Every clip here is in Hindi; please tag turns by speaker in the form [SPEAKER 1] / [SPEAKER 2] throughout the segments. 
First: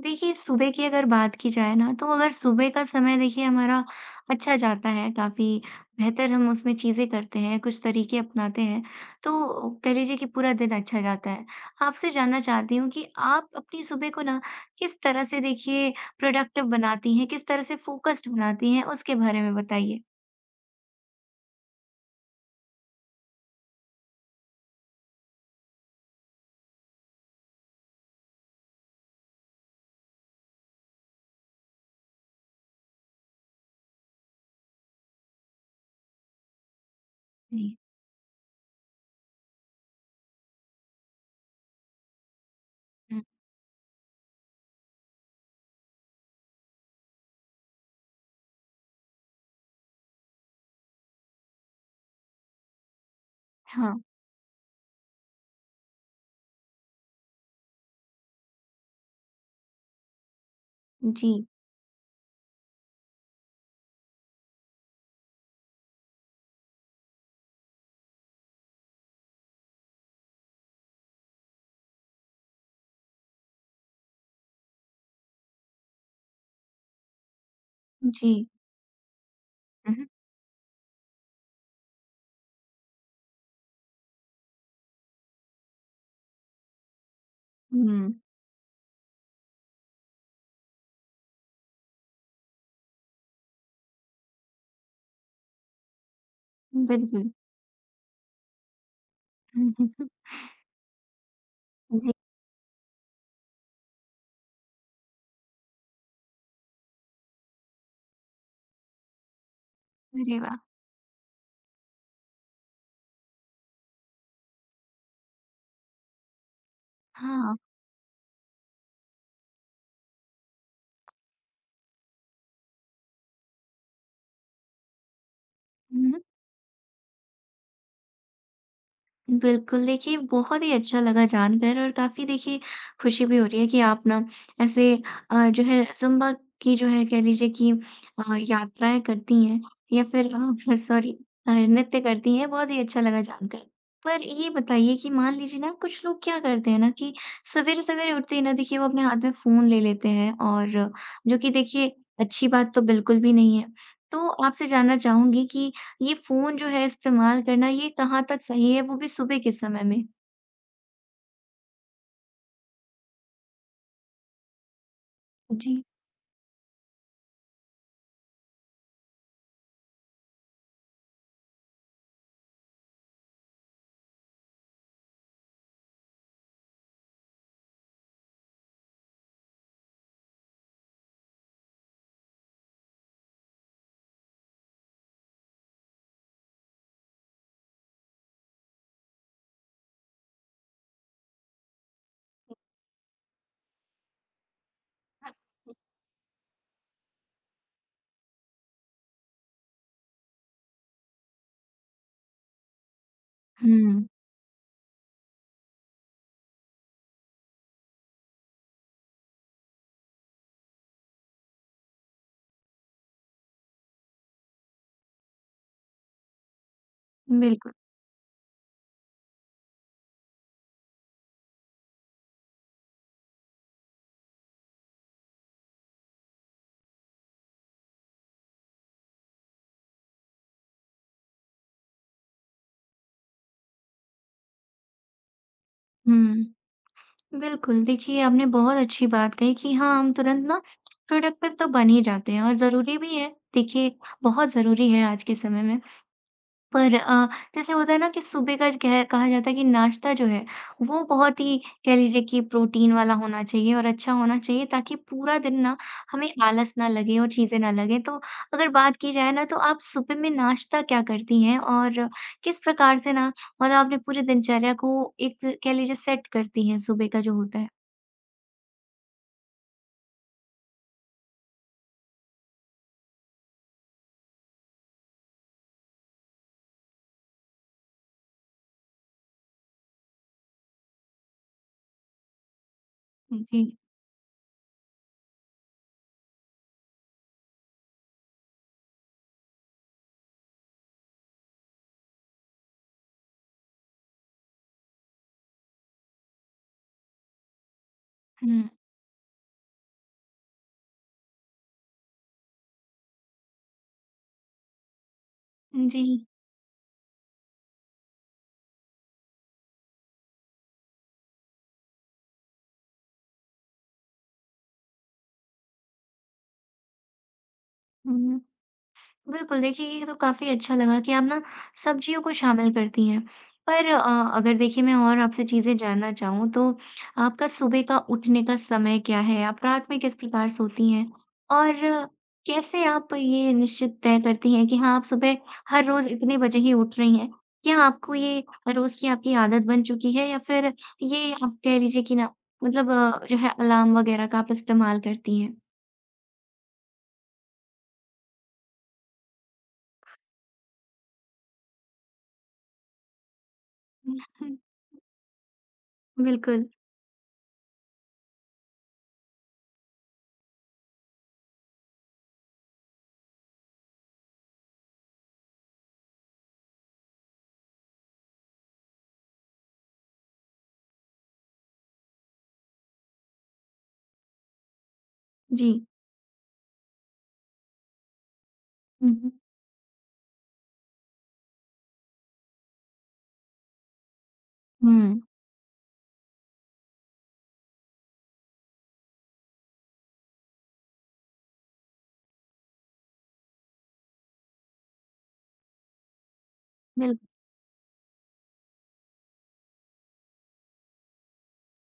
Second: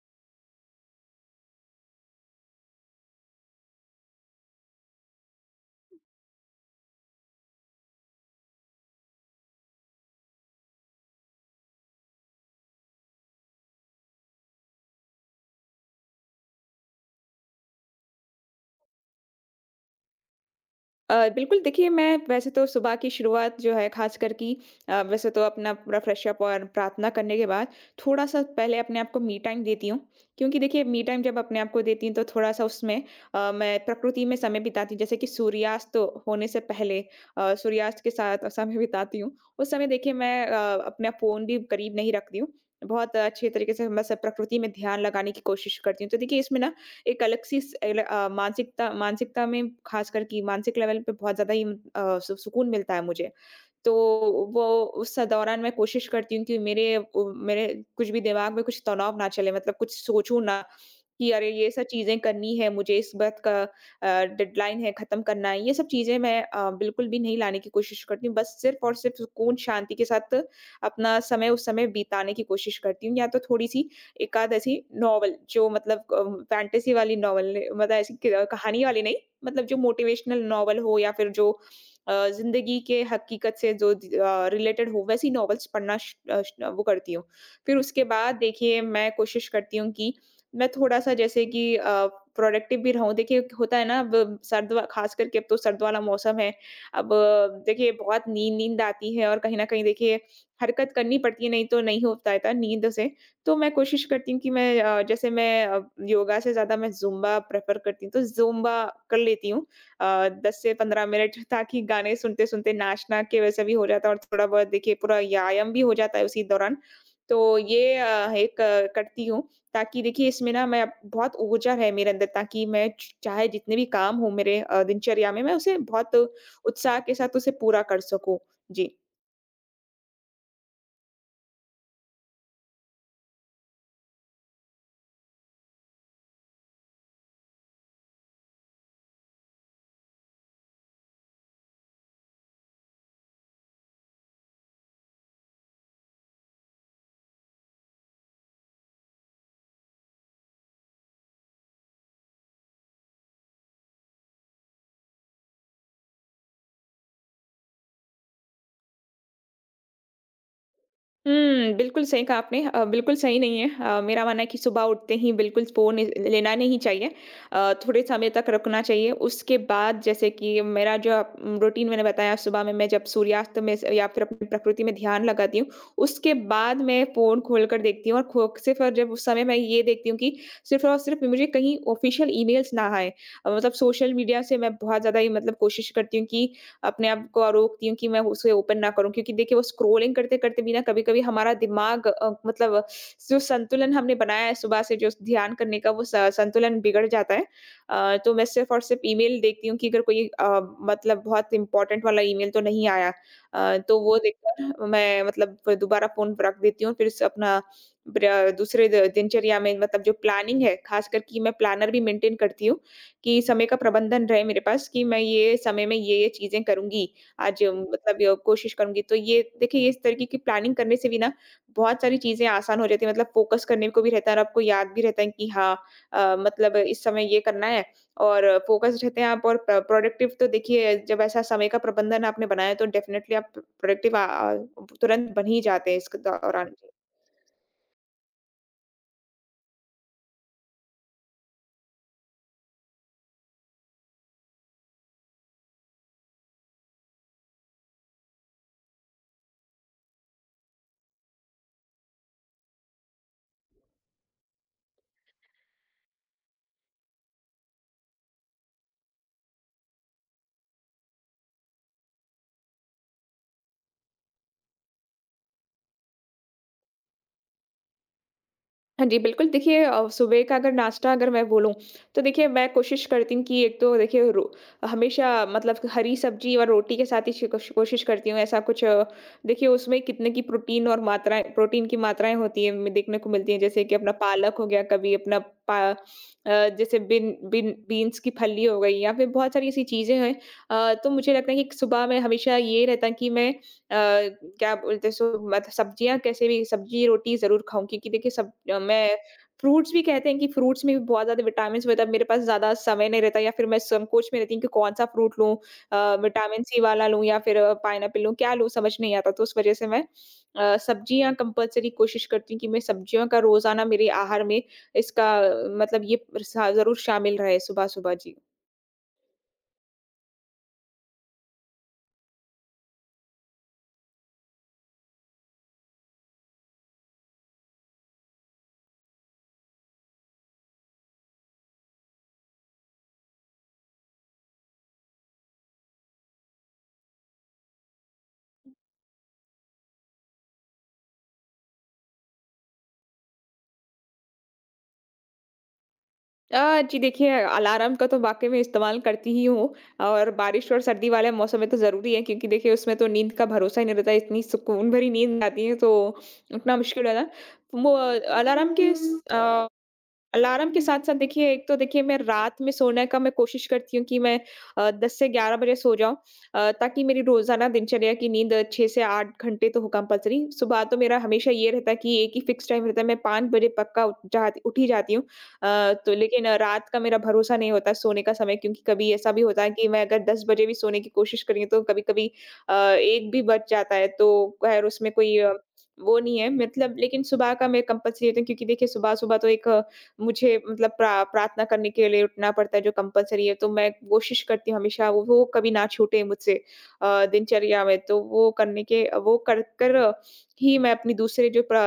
[SPEAKER 1] देखिए, सुबह की अगर बात की जाए ना, तो अगर सुबह का समय देखिए हमारा अच्छा जाता है, काफ़ी बेहतर हम उसमें चीज़ें करते हैं, कुछ तरीके अपनाते हैं, तो कह लीजिए कि पूरा दिन अच्छा जाता है। आपसे जानना चाहती हूँ कि आप अपनी सुबह को ना किस तरह से देखिए प्रोडक्टिव बनाती हैं, किस तरह से फ़ोकस्ड बनाती हैं, उसके बारे में बताइए?
[SPEAKER 2] बिल्कुल देखिए, मैं वैसे तो सुबह की शुरुआत जो है ख़ासकर कि वैसे तो अपना पूरा फ्रेश अप और प्रार्थना करने के बाद थोड़ा-सा पहले अपने आप को मी टाइम देती हूँ। क्योंकि देखिए, मी टाइम जब अपने आप को देती हूँ तो थोड़ा-सा उसमें मैं प्रकृति में समय बिताती हूँ। जैसे कि सूर्यास्त तो होने से पहले
[SPEAKER 1] जी।
[SPEAKER 2] सूर्यास्त के साथ समय बिताती हूँ। उस समय देखिए, मैं अपना फ़ोन भी करीब नहीं रखती हूँ। बहुत
[SPEAKER 1] हुँ।
[SPEAKER 2] अच्छे तरीके से मैं सब प्रकृति में ध्यान लगाने की कोशिश करती हूँ। तो देखिए, इसमें ना एक अलग सी मानसिकता मानसिकता में ख़ासकर कि मानसिक लेवल पे बहुत ज़्यादा ही अ, सु सुकून मिलता है मुझे। तो
[SPEAKER 1] हाँ।
[SPEAKER 2] वो उस दौरान मैं कोशिश करती हूँ कि मेरे कुछ भी दिमाग में कुछ तनाव ना चले, मतलब कुछ सोचूँ ना कि
[SPEAKER 1] जी,
[SPEAKER 2] अरे ये सब चीज़ें करनी है मुझे, इस बात का डेडलाइन है, ख़त्म करना है। ये सब चीज़ें मैं बिल्कुल भी नहीं लाने की कोशिश करती हूँ। बस सिर्फ़ और सिर्फ़ सुकून शांति के साथ अपना समय उस समय बिताने की कोशिश करती हूँ, या तो थोड़ी-सी एकाध ऐसी नॉवल जो मतलब फैंटेसी वाली नॉवल, मतलब ऐसी
[SPEAKER 1] जी।
[SPEAKER 2] क कहानी वाली नहीं, मतलब जो
[SPEAKER 1] हुँ, हुँ।
[SPEAKER 2] मोटिवेशनल नॉवल हो या फ़िर जो ज़िंदगी के हकीकत से जो रिलेटेड हो, वैसी नॉवेल्स पढ़ना श अ, श वो करती हूँ। फिर उसके बाद देखिए, मैं कोशिश करती हूँ कि मैं थोड़ा-सा जैसे कि प्रोडक्टिव भी रहूँ। देखिए होता है ना, अब सर्द व ख़ास करके अब तो सर्द वाला मौसम है।
[SPEAKER 1] हुँ,
[SPEAKER 2] अब
[SPEAKER 1] बिल्कुल।
[SPEAKER 2] देखिए, बहुत नींद-नींद आती है और कहीं न कहीं देखिए हरकत करनी पड़ती है, नहीं तो नहीं
[SPEAKER 1] जी,
[SPEAKER 2] हो पाता है नींद से। तो मैं कोशिश करती हूँ कि मैं जैसे मैं योगा से ज़्यादा मैं ज़ुम्बा प्रेफ़र करती हूँ, तो ज़ुम्बा कर लेती हूँ।
[SPEAKER 1] अरे वाह!
[SPEAKER 2] 10 से 15 मिनट ताकि गाने सुनते-सुनते नाचना के वैसे भी हो जाता है, और थोड़ा बहुत देखिए पूरा व्यायाम भी हो जाता है उसी दौरान।
[SPEAKER 1] हाँ।
[SPEAKER 2] तो ये एक करती हूँ, ताकि देखिए इसमें ना मैं बहुत ऊर्जा है मेरे अंदर, ताकि मैं च चाहे जितने भी काम हों मेरे दिनचर्या में, मैं उसे बहुत
[SPEAKER 1] हुँ।
[SPEAKER 2] उत्साह के साथ उसे पूरा कर सकूँ। जी।
[SPEAKER 1] बिल्कुल, देखिए बहुत ही अच्छा लगा जानकर और काफ़ी देखिए खुशी भी हो रही है कि आप ना ऐसे जो है ज़ुम्बा की जो है कह लीजिए कि यात्राएँ करती हैं या फिर सॉरी, नृत्य करती हैं, बहुत ही अच्छा लगा जानकर। पर ये बताइए कि मान लीजिए ना कुछ लोग क्या करते हैं ना कि सवेरे-सवेरे उठते ही ना देखिए वो अपने हाथ में फ़ोन ले लेते हैं और जो कि देखिए अच्छी बात तो बिल्कुल भी नहीं है। तो आपसे जानना चाहूँगी कि ये फ़ोन जो है इस्तेमाल करना ये कहाँ तक सही है, वो भी सुबह के समय में?
[SPEAKER 2] हुँ, बिल्कुल सही कहा आपने, बिल्कुल सही नहीं है। मेरा मानना है कि सुबह उठते ही बिल्कुल
[SPEAKER 1] जी।
[SPEAKER 2] फ़ोन इ लेना नहीं चाहिए। थोड़े समय तक रखना चाहिए। उसके बाद जैसे कि मेरा जो आप रूटीन मैंने बताया, सुबह में मैं जब सूर्यास्त में स या फिर अपनी प्रकृति में ध्यान लगाती हूँ, उसके बाद मैं फ़ोन खोलकर देखती हूँ, और खो सिर्फ़ और जब उस समय मैं ये देखती हूँ कि सिर्फ़ और सिर्फ़ मुझे कहीं ऑफ़िशियल ईमेल्स ना आएँ। मतलब सोशल मीडिया से मैं बहुत ज़्यादा ही मतलब कोशिश करती हूँ कि अपने आप को रोकती हूँ कि मैं उसे ओपन ना करूँ, क्योंकि देखिए वो स्क्रोलिंग करते-करते भी ना कभी-कभी हमारा दिमाग मतलब जो संतुलन हमने बनाया है सुबह से जो ध्यान करने का, वो स संतुलन बिगड़ जाता है। तो मैं सिर्फ़ और सिर्फ़ ईमेल देखती हूँ कि अगर कोई मतलब बहुत इम्पोर्टेंट वाला ईमेल तो नहीं आया। तो
[SPEAKER 1] हुँ,
[SPEAKER 2] वो देखकर मैं मतलब फिर दोबारा फ़ोन रख देती हूँ, फिर से अपना ब्र दूसरे द दिनचर्या में, मतलब जो प्लानिंग है, ख़ासकर कि मैं प्लानर भी मेंटेन करती हूँ। कि समय का प्रबंधन रहे मेरे पास, कि मैं ये समय में ये चीज़ें करूँगी, आज
[SPEAKER 1] बिल्कुल।
[SPEAKER 2] मतलब य कोशिश करूँगी। तो ये देखिए, ये इस तरीके की प्लानिंग करने से भी ना बहुत सारी चीज़ें आसान हो जाती हैं, मतलब फ़ोकस करने को भी रहता है और आपको याद भी रहता है कि हाँ मतलब इस समय ये करना है, और फ़ोकस्ड रहते हैं आप और प्रोडक्टिव, तो देखिए जब ऐसा समय का प्रबंधन आपने बनाया है, तो डेफ़िनेटली आप प्रोडक्टिव तुरंत बन ही जाते हैं इसके दौरान।
[SPEAKER 1] हुँ, बिल्कुल देखिए आपने बहुत अच्छी बात कही कि हाँ, हम तुरंत ना प्रोडक्टिव तो बन ही जाते हैं और ज़रूरी भी है। देखिए बहुत ज़रूरी है आज के समय में। पर जैसे होता है ना कि सुबह का ज कह कहा जाता है कि नाश्ता जो है, वो बहुत ही कह लीजिए कि प्रोटीन वाला होना चाहिए और अच्छा होना चाहिए ताकि पूरा दिन ना हमें आलस ना लगे और चीज़ें ना लगें। तो अगर बात की जाए ना तो आप सुबह में नाश्ता क्या करती हैं? और किस प्रकार से ना मतलब आपने पूरी दिनचर्या को एक कह लीजिए सेट करती हैं सुबह का जो होता है?
[SPEAKER 2] हाँ जी, बिल्कुल देखिए, सुबह का अगर नाश्ता अगर मैं बोलूँ, तो देखिए मैं कोशिश करती हूँ कि एक तो देखिए रो हमेशा मतलब हरी सब्ज़ी और रोटी के साथ ही श कोश कोशिश करती हूँ, ऐसा कुछ देखिए उसमें कितने की प्रोटीन और मात्राएँ प्रोटीन की मात्राएँ होती हैं, म देखने को मिलती हैं।
[SPEAKER 1] जी।
[SPEAKER 2] जैसे कि अपना पालक हो गया, कभी अपना पा अ, जैसे बिन बिन बीन्स की फली हो गई, या फिर बहुत सारी ऐसी चीज़ें हैं। तो मुझे लगता है कि सुबह में हमेशा ये रहता है कि मैं अ, क्या बोलते हैं सो मत सब्जियाँ कैसे भी, सब्जी, रोटी ज़रूर खाऊँ, क्योंकि देखिए
[SPEAKER 1] हुँ।
[SPEAKER 2] मैं फ्रूट्स भी कहते हैं कि फ्रूट्स में भी बहुत ज़्यादा विटामिन्स होता है, मेरे पास ज़्यादा समय नहीं रहता, या फिर मैं संकोच में रहती हूँ कि कौन-सा फ्रूट लूँ,
[SPEAKER 1] जी।
[SPEAKER 2] अ, विटामिन सी वाला लूँ या फिर पाइनएप्पल लूँ, क्या लूँ समझ नहीं आता। तो उस वज़ह से मैं सब्जियाँ कंपल्सरी कोशिश करती हूँ कि मैं सब्जियों का रोज़ाना मेरे आहार में मतलब ये सा ज़रूर शामिल रहे सुबह-सुबह। जी।
[SPEAKER 1] हुँ। बिल्कुल, देखिए ये तो काफ़ी अच्छा लगा कि आप ना सब्जियों को शामिल करती हैं। पर अगर देखिए मैं और आपसे चीज़ें जानना चाहूँ तो आपका सुबह का उठने का समय क्या है? आप रात में किस प्रकार सोती हैं? और कैसे आप ये निश्चित तय करती हैं कि हाँ, आप सुबह हर रोज़ इतने बजे ही उठ रही हैं? क्या आपको ये रोज़ की आपकी आदत बन चुकी है या फिर ये आप कह लीजिए कि ना मतलब जो है अलार्म वग़ैरह का आप इस्तेमाल करती हैं?
[SPEAKER 2] जी देखिए, अलार्म का तो वाक़ई में इस्तेमाल करती ही हूँ, और बारिश और सर्दी वाले मौसम में तो ज़रूरी है, क्योंकि देखिए उसमें तो नींद का भरोसा ही नहीं रहता है, इतनी सुकून भरी नींद आती है, तो
[SPEAKER 1] बिल्कुल,
[SPEAKER 2] उठना मुश्किल है ना। वो अलार्म के साथ-साथ देखिए, एक तो देखिए मैं रात में सोने का मैं कोशिश करती हूँ कि मैं 10 से 11 बजे सो जाऊँ, ताकि मेरी रोज़ाना दिनचर्या की नींद 6 से 8 घंटे तो हो कंपल्सरी। सुबह तो मेरा हमेशा ये रहता है कि एक ही फिक्स टाइम रहता है, मैं 5 बजे पक्का उठ ही जाती हूँ।
[SPEAKER 1] जी।
[SPEAKER 2] तो लेकिन रात का मेरा भरोसा नहीं होता सोने का समय, क्योंकि कभी
[SPEAKER 1] हुँ,
[SPEAKER 2] ऐसा
[SPEAKER 1] हुँ।
[SPEAKER 2] भी होता है कि मैं अगर 10 बजे भी सोने की कोशिश करी, तो कभी-कभी अ, 1 भी बज जाता है, तो खैर उसमें
[SPEAKER 1] हुँ।
[SPEAKER 2] कोई वो नहीं है, मतलब लेकिन सुबह का मैं कंपल्सरी रहता हूँ, क्योंकि देखिए सुबह-सुबह तो एक मुझे मतलब प्रार्थना करने के लिए उठना पड़ता है जो कंपल्सरी है, तो मैं कोशिश करती हूँ हमेशा वो कभी ना छूटे मुझसे
[SPEAKER 1] बिल
[SPEAKER 2] दिनचर्या में। तो वो करने के वो कर कर ही मैं अपनी दूसरे जो प्र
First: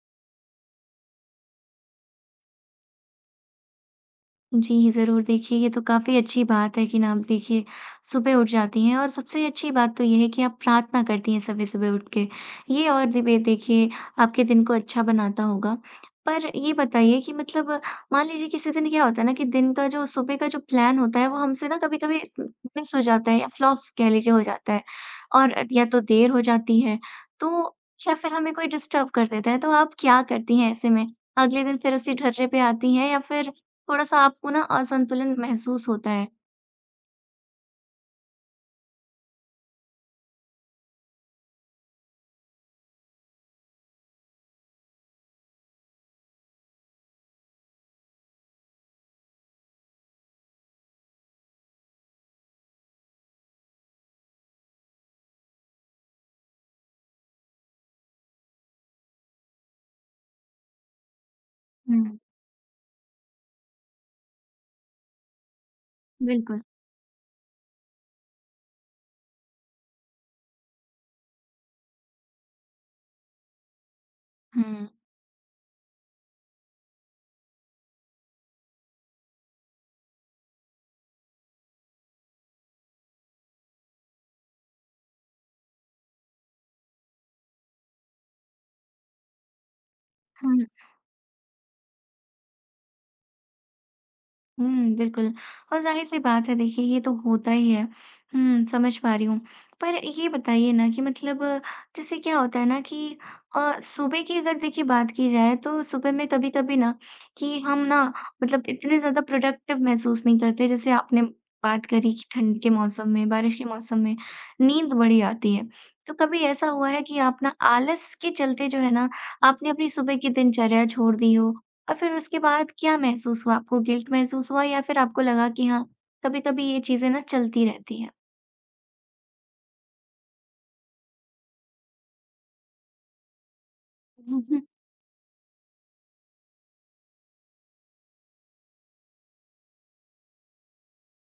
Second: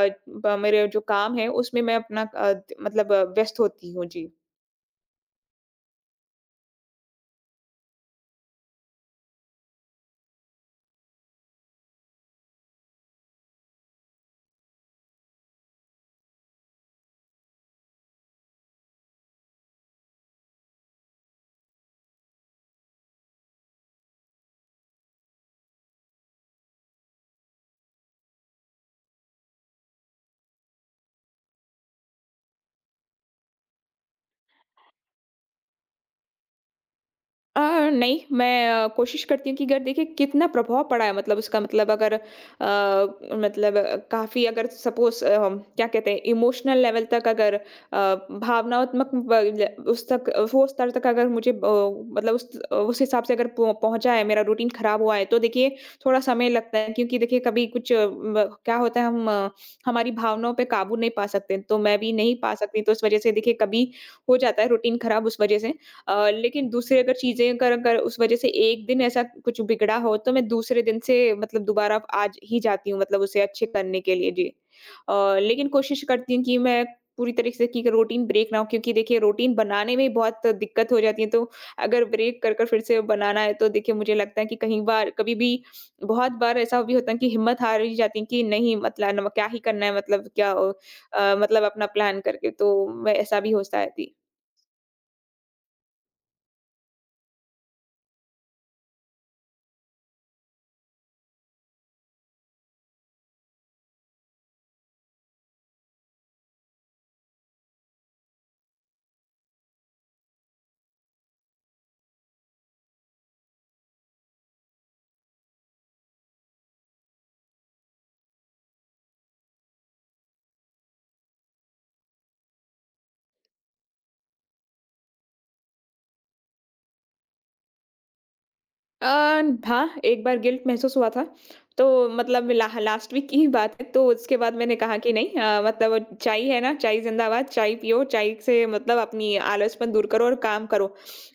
[SPEAKER 2] ब मेरे जो काम है उसमें मैं अपना मतलब व्यस्त होती हूँ। जी।
[SPEAKER 1] जी, ज़रूर देखिए ये तो काफ़ी अच्छी बात है कि ना आप देखिए सुबह उठ जाती हैं और सबसे अच्छी बात तो ये है कि आप प्रार्थना करती हैं सुबह-सुबह उठ के। ये और दिबे देखिए आपके दिन को अच्छा बनाता होगा। पर ये बताइए कि मतलब मान लीजिए किसी दिन क्या होता है ना कि दिन का जो सुबह का जो प्लान होता है वो हमसे ना कभी-कभी मिस हो जाता है या फ्लॉप कह लीजिए हो जाता है, और या तो देर हो जाती है, तो या फिर हमें कोई डिस्टर्ब कर देता है। तो आप क्या करती हैं ऐसे में? अगले दिन फिर उसी ढर्रे पे आती हैं या फिर थोड़ा-सा आपको ना असंतुलन महसूस होता है।
[SPEAKER 2] अ, नहीं, मैं कोशिश करती हूँ कि अगर देखिए कितना प्रभाव पड़ा है, मतलब उसका मतलब अगर मतलब काफ़ी अगर सपोज़ हम क्या कहते हैं इमोशनल लेवल तक अगर भावनात्मक ब ल उस तक वो स्तर तक अगर मुझे ब मतलब उस हिसाब से अगर पहुँचा है, मेरा रूटीन ख़राब हुआ है, तो देखिए थोड़ा समय लगता है, क्योंकि देखिए कभी कुछ ब क्या होता है, हमारी भावनाओं पे काबू नहीं पा सकते, तो मैं भी
[SPEAKER 1] हुँ,
[SPEAKER 2] नहीं पा सकती, तो इस वज़ह से देखिए कभी हो जाता है रूटीन ख़राब उस वज़ह से।
[SPEAKER 1] बिल्कुल।
[SPEAKER 2] लेकिन दूसरी अगर चीज़ें अगर अगर उस वज़ह से एक दिन ऐसा कुछ बिगड़ा हो, तो मैं दूसरे दिन से मतलब दोबारा आज ही जाती हूँ, मतलब उसे अच्छे करने के लिए। जी।
[SPEAKER 1] हुँ।
[SPEAKER 2] अ, लेकिन कोशिश करती हूँ कि मैं पूरी तरीके से कि रूटीन ब्रेक ना हो, क्योंकि देखिए रूटीन बनाने में ही बहुत दिक्कत हो जाती है, तो अगर ब्रेक कर फिर से बनाना है, तो देखिए मुझे लगता है कि कहीं बार कभी भी बहुत बार ऐसा भी होता है कि हिम्मत हार ही जाती है कि नहीं, मतलब क्या ही करना है, मतलब क्या
[SPEAKER 1] हुँ,
[SPEAKER 2] मतलब अपना प्लान करके, तो मैं ऐसा भी होता है।
[SPEAKER 1] हुँ, बिल्कुल। और ज़ाहिर-सी बात है देखिए ये तो होता ही है। हुँ, समझ पा रही हूँ। पर ये बताइए ना कि मतलब जैसे क्या होता है ना कि सुबह की अगर देखिए बात की जाए तो सुबह में कभी-कभी ना कि हम ना मतलब इतने ज़्यादा प्रोडक्टिव महसूस नहीं करते जैसे आपने बात करी कि ठंड के मौसम में, बारिश के मौसम में नींद बड़ी आती है। तो कभी ऐसा हुआ है कि आप ना आलस के चलते जो है ना आपने अपनी सुबह की दिनचर्या छोड़ दी हो, और फिर उसके बाद क्या महसूस हुआ आपको? गिल्ट महसूस हुआ या फिर आपको लगा कि हाँ, कभी-कभी ये चीज़ें ना चलती रहती हैं?
[SPEAKER 2] अ, हाँ, एक बार गिल्ट महसूस हुआ था। तो मतलब ला लास्ट वीक की ही बात है, तो उसके
[SPEAKER 1] हुँ,
[SPEAKER 2] बाद
[SPEAKER 1] हुँ।
[SPEAKER 2] मैंने कहा कि नहीं, मतलब चाय है ना, चाय ज़िंदाबाद, चाय पियो, चाय से मतलब अपनी आलसपन दूर करो और काम करो।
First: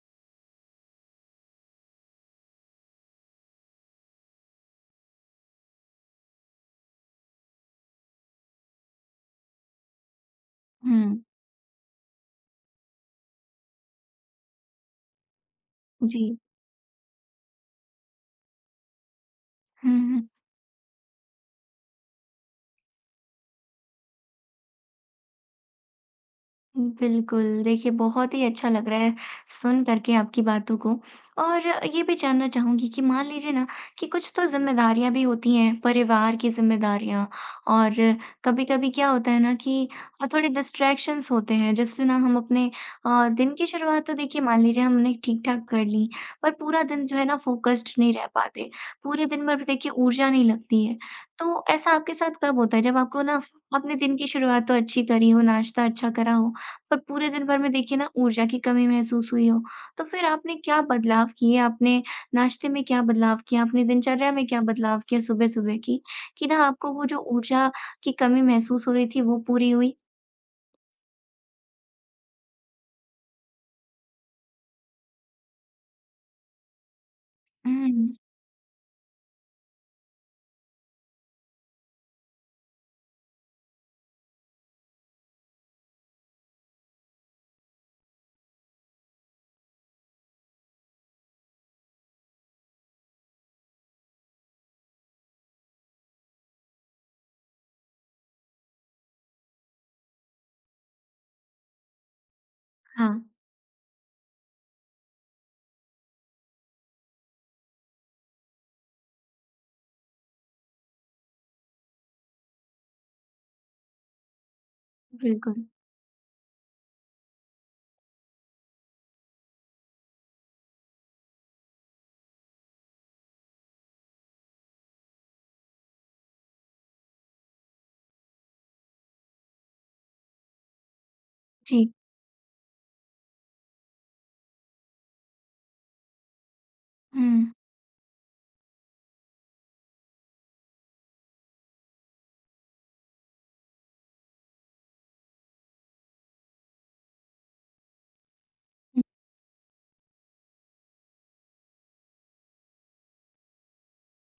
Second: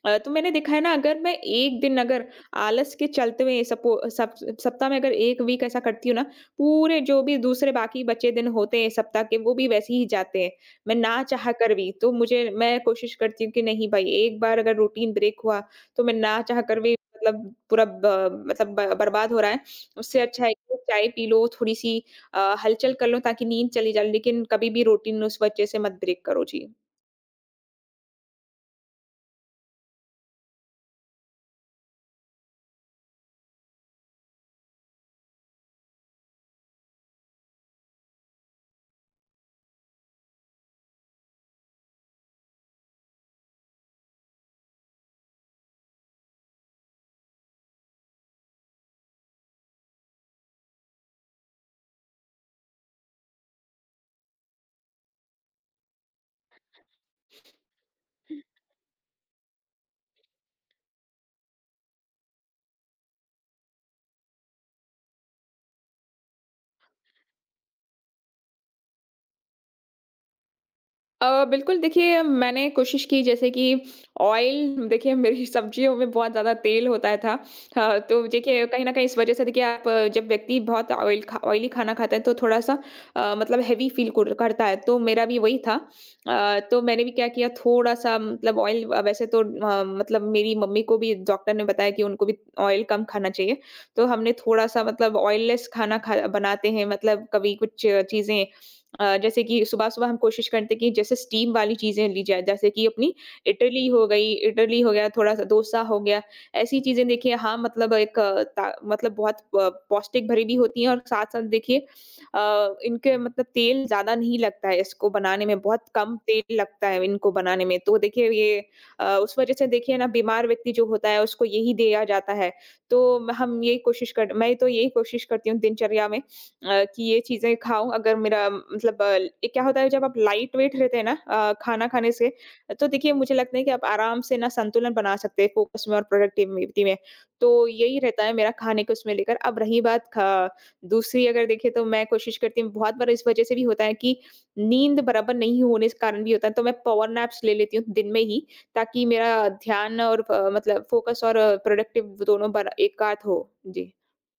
[SPEAKER 2] तो मैंने देखा है ना, अगर मैं एक दिन अगर आलस के चलते हुए सपो सप सप्ताह में अगर 1 वीक ऐसा करती हूँ ना, पूरे जो भी दूसरे बाकी बचे दिन होते हैं सप्ताह के, वो भी वैसे ही जाते हैं। मैं ना चाह कर भी, तो मुझे मैं कोशिश करती हूँ कि नहीं भाई, एक बार अगर रूटीन ब्रेक हुआ, तो
[SPEAKER 1] हुँ,
[SPEAKER 2] मैं
[SPEAKER 1] जी।
[SPEAKER 2] ना चाह कर भी मतलब पूरा ब मतलब ब बर्बाद हो रहा है।
[SPEAKER 1] हुँ,
[SPEAKER 2] उससे
[SPEAKER 1] हुँ।
[SPEAKER 2] अच्छा है कि चाय पी लो, थोड़ी-सी हलचल कर लो ताकि नींद चली जाए, लेकिन कभी भी रूटीन उस वजह से मत ब्रेक करो। जी।
[SPEAKER 1] बिल्कुल। देखिए, बहुत ही अच्छा लग रहा है सुन कर के आपकी बातों को। और ये भी जानना चाहूँगी कि मान लीजिए ना कि कुछ तो ज़िम्मेदारियाँ भी होती हैं, परिवार की ज़िम्मेदारियाँ, और कभी-कभी क्या होता है ना कि थोड़े डिस्ट्रैक्शंस होते हैं जिससे ना हम अपने दिन की शुरुआत तो देखिए मान लीजिए हमने ठीक-ठाक कर ली, पर पूरा दिन जो है ना फ़ोकस्ड नहीं रह पाते। पूरे दिन भर देखिए ऊर्जा नहीं लगती है। तो ऐसा आपके साथ कब होता है? जब आपको ना अपने दिन की शुरुआत तो अच्छी करी हो, नाश्ता अच्छा करा हो, और पूरे दिन भर में देखिए ना ऊर्जा की कमी महसूस हुई हो, तो फिर आपने क्या बदलाव किए? आपने नाश्ते में क्या बदलाव किया? अपनी दिनचर्या में क्या बदलाव किया सुबह-सुबह की, कि ना आपको वो जो ऊर्जा की कमी महसूस हो रही थी वो पूरी हुई?
[SPEAKER 2] बिल्कुल देखिए, मैंने कोशिश की, जैसे कि ऑयल देखिए मेरी सब्जियों में बहुत ज़्यादा तेल होता था।
[SPEAKER 1] हुँ।
[SPEAKER 2] तो देखिए कहीं न कहीं इस वज़ह से देखिए जब व्यक्ति बहुत ऑयली खाना खाता है, तो थोड़ा-सा मतलब हेवी फ़ील कुर करता है, तो मेरा भी वही था। तो मैंने भी क्या किया थोड़ा-सा मतलब ऑयल वैसे तो मतलब मेरी मम्मी को भी डॉक्टर ने बताया कि उनको भी ऑयल कम खाना चाहिए। तो हमने थोड़ा-सा मतलब ऑयललेस खाना खा बनाते हैं। मतलब कभी कुछ चीज़ें, जैसे कि सुबह-सुबह हम कोशिश करते हैं कि जैसे स्टीम वाली चीज़ें ली जाए, जैसे कि
[SPEAKER 1] हाँ,
[SPEAKER 2] अपनी इडली हो गया, थोड़ा-सा डोसा हो गया। ऐसी चीज़ें देखिए, हाँ, मतलब एक अ, ता मतलब बहुत प पौष्टिक भरी भी होती हैं और साथ-साथ देखिए, इनके मतलब तेल ज़्यादा नहीं लगता है इसको बनाने में,
[SPEAKER 1] बिल्कुल।
[SPEAKER 2] बहुत कम तेल लगता है इनको बनाने में। तो देखिए उस वजह से देखिए ना, बीमार व्यक्ति जो होता है उसको यही दिया जाता है। तो म- हम यही कोशिश कर मैं तो यही कोशिश करती हूँ दिनचर्या में, कि ये चीज़ें खाऊँ। अगर मेरा मतलब अ, ये क्या होता है जब आप लाइट वेट रहते हैं ना,
[SPEAKER 1] जी।
[SPEAKER 2] खाना खाने से, तो देखिए मुझे लगता है कि आप आराम से ना संतुलन बना सकते हैं फ़ोकस में और प्रोडक्टिविटी में। तो
[SPEAKER 1] हुँ।
[SPEAKER 2] यही रहता है मेरा खाने को उसमें लेकर। अब रही बात ख दूसरी, अगर देखें तो मैं कोशिश करती हूँ। बहुत बार इस वज़ह से भी होता है कि नींद बराबर नहीं होने के कारण भी होता है, तो मैं पावर नैप्स ले लेती हूँ दिन में ही, ताकि मेरा ध्यान और फ मतलब फ़ोकस और प्रोडक्टिव दोनों बर एक-साथ हो। जी।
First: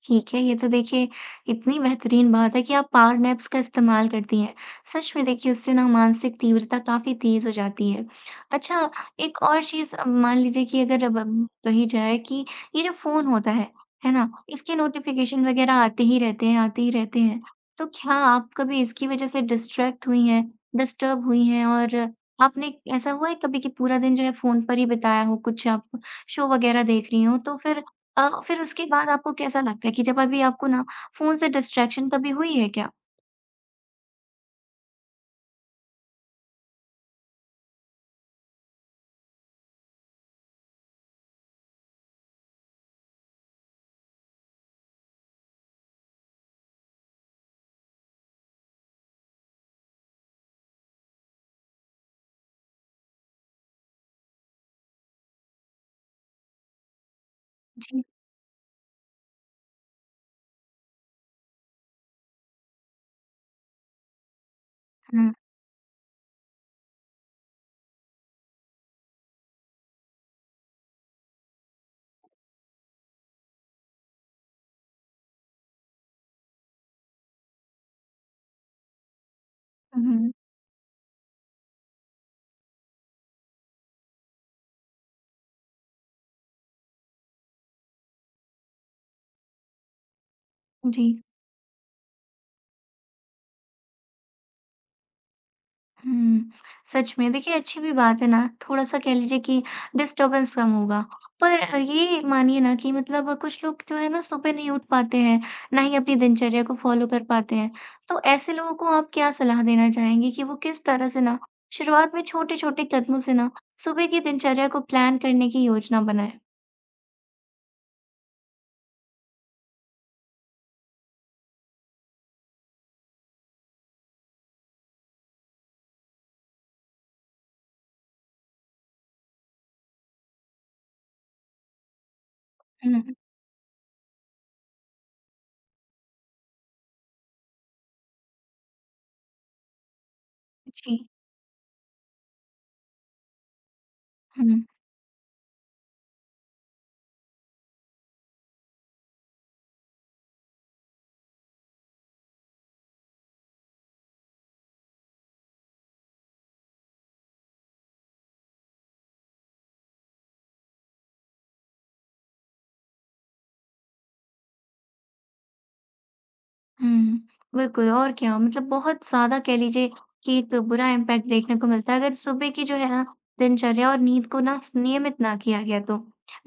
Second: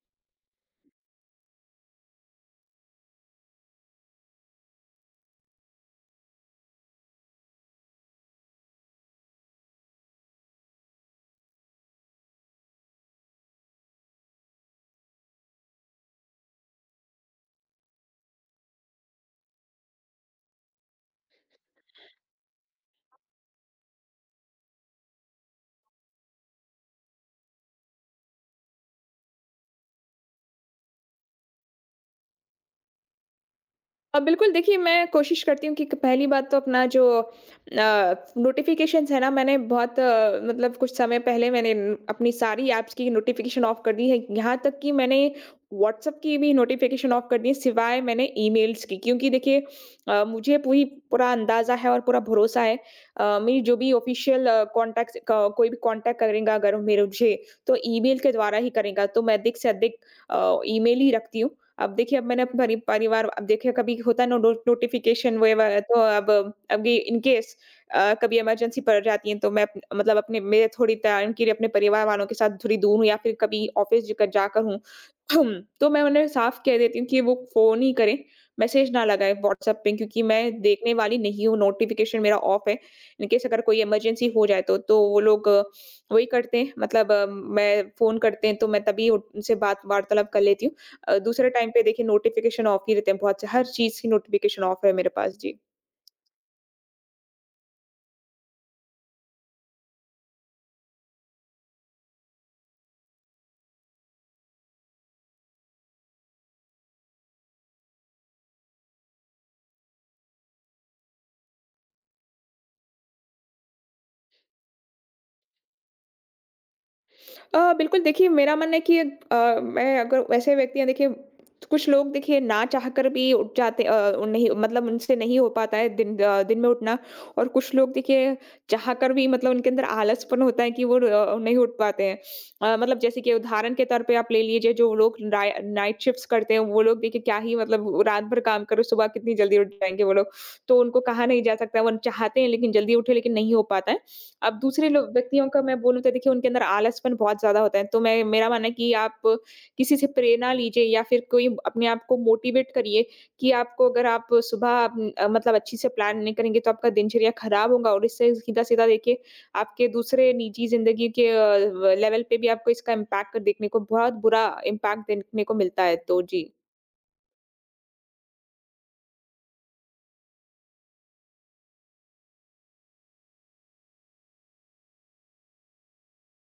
[SPEAKER 1] ठीक है, ये तो देखिए इतनी बेहतरीन बात है कि आप पावर नैप्स का इस्तेमाल करती हैं। सच में देखिए उससे ना मानसिक तीव्रता काफ़ी तेज़ हो जाती है। अच्छा, एक और चीज़, मान लीजिए कि अगर अब हम कही जाए कि ये जो फ़ोन होता है ना? इसके नोटिफ़िकेशन वग़ैरह आते ही रहते हैं, आते ही रहते हैं। तो क्या आप कभी इसकी वज़ह से डिस्ट्रैक्ट हुई हैं, डिस्टर्ब हुई हैं, और आपने ऐसा हुआ है कभी कि पूरा दिन जो है फ़ोन पर ही बिताया हो, कुछ आप शो वग़ैरह देख रही हों, तो फिर उसके बाद आपको कैसा लगता है कि जब अभी आपको ना फ़ोन से डिस्ट्रैक्शन कभी हुई है क्या?
[SPEAKER 2] बिल्कुल देखिए, मैं कोशिश करती हूँ कि क पहली बात तो अपना जो नोटिफ़िकेशंस है ना, मैंने मतलब कुछ समय पहले मैंने न अपनी सारी ऐप्स की नोटिफ़िकेशन ऑफ कर दी है। यहाँ तक कि मैंने व्हाट्सएप की भी नोटिफ़िकेशन ऑफ कर दी है, सिवाय मैंने ईमेल्स की, क्योंकि देखिए मुझे पूरी पूरा अंदाज़ा है और पूरा भरोसा है, मेरी जो भी ऑफ़िशियल कॉन्टैक्ट्स क कोई भी कॉन्टैक्ट करेगा अगर मेरे मुझे, तो
[SPEAKER 1] जी।
[SPEAKER 2] ईमेल के द्वारा ही करेगा। तो मैं अधिक से अधिक ईमेल ही रखती हूँ। अब देखिए अब मैंने परि परिवार अब देखिए कभी होता है नो
[SPEAKER 1] हुँ,
[SPEAKER 2] नोटिफ़िकेशन वो व तो अब ये इन केस कभी इमरजेंसी पड़ जाती है, तो मैं थोड़ी टाइम के लिए अपने परिवार वालों के साथ थोड़ी दूर हूँ या फिर कभी ऑफ़िस ज जाकर हूँ। तो मैं उन्हें साफ कह देती हूँ कि वो फ़ोन ही करें, मैसेज ना लगाएँ व्हाट्सएप पे, क्योंकि
[SPEAKER 1] हुँ,
[SPEAKER 2] मैं देखने वाली नहीं हूँ, नोटिफ़िकेशन मेरा ऑफ है। इन केस अगर कोई इमरजेंसी हो जाए तो, वो लोग वही करते हैं, मतलब मैं फ़ोन करते हैं तो मैं तभी उनसे बात वार्तालाप कर लेती हूँ।
[SPEAKER 1] जी।
[SPEAKER 2] दूसरे टाइम पे देखिए नोटिफ़िकेशन ऑफ ही रहते हैं, बहुत से हर चीज़ की नोटिफ़िकेशन ऑफ है मेरे पास। जी।
[SPEAKER 1] हुँ, सच में देखिए अच्छी भी बात है ना, थोड़ा-सा कह लीजिए कि डिस्टर्बेंस कम होगा। पर ये मानिए ना कि मतलब कुछ लोग जो है ना सुबह नहीं उठ पाते हैं, ना ही अपनी दिनचर्या को फ़ॉलो कर पाते हैं। तो ऐसे लोगों को आप क्या सलाह देना चाहेंगी कि वो किस तरह से ना शुरुआत में छोटे-छोटे कदमों से ना सुबह की दिनचर्या को प्लान करने की योजना बनाएँ?
[SPEAKER 2] बिल्कुल देखिए, मेरा मानना है कि मैं अगर वैसे व्यक्ति हैं देखिए, कुछ लोग देखिए ना चाहकर भी उठ जाते नहीं, मतलब उनसे नहीं हो पाता है दिन में उठना। और कुछ लोग देखिए चाहकर भी, मतलब उनके अंदर आलसपन होता है कि वो नहीं उठ पाते हैं, मतलब
[SPEAKER 1] हुँ,
[SPEAKER 2] जैसे कि उदाहरण के तौर पे आप ले लीजिए, जो लोग नाइट शिफ्ट्स करते हैं वो लोग देखिए क्या ही मतलब, रात भर काम करो, सुबह कितनी जल्दी उठ जाएंगे वो लोग। तो
[SPEAKER 1] जी।
[SPEAKER 2] उनको कहा नहीं जा सकता, वो चाहते हैं लेकिन जल्दी उठे, लेकिन नहीं हो पाता है। अब
[SPEAKER 1] हुँ।
[SPEAKER 2] दूसरे लोग व्यक्तियों का मैं बोलूँ तो देखिए उनके अंदर आलसपन बहुत ज़्यादा होता है, तो मैं मेरा मानना है कि आप किसी से प्रेरणा लीजिए या फिर कोई अपने आप को मोटिवेट करिए कि आपको अगर आप सुबह मतलब अच्छी से प्लान नहीं करेंगे तो आपका दिनचर्या खराब होगा, और इससे सीधा-सीधा देखिए आपके दूसरे निजी ज़िंदगी के अ, व लेवल पे भी आपको इसका इम्पैक्ट देखने को बहुत बुरा इम्पैक्ट देखने को मिलता है। तो जी।
[SPEAKER 1] हुँ, बिल्कुल, और क्या, मतलब बहुत ज़्यादा कह लीजिए कि एक बुरा इम्पैक्ट देखने को मिलता है अगर सुबह की जो है ना दिनचर्या और नींद को ना नियमित ना किया गया तो।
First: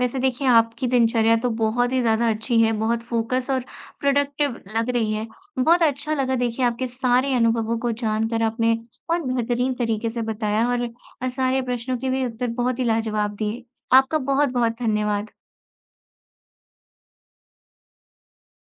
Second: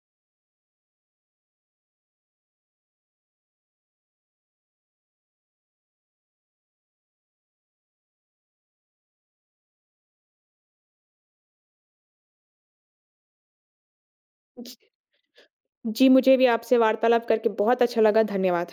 [SPEAKER 1] वैसे देखिए आपकी दिनचर्या तो बहुत ही ज़्यादा अच्छी है, बहुत फ़ोकस और प्रोडक्टिव लग रही है। बहुत अच्छा लगा देखिए आपके सारे अनुभवों को जानकर, आपने बहुत बेहतरीन तरीके से बताया और सारे प्रश्नों के भी उत्तर बहुत ही लाजवाब दिए। आपका बहुत-बहुत धन्यवाद।
[SPEAKER 2] जी, मुझे भी आपसे वार्तालाप करके बहुत अच्छा लगा। धन्यवाद।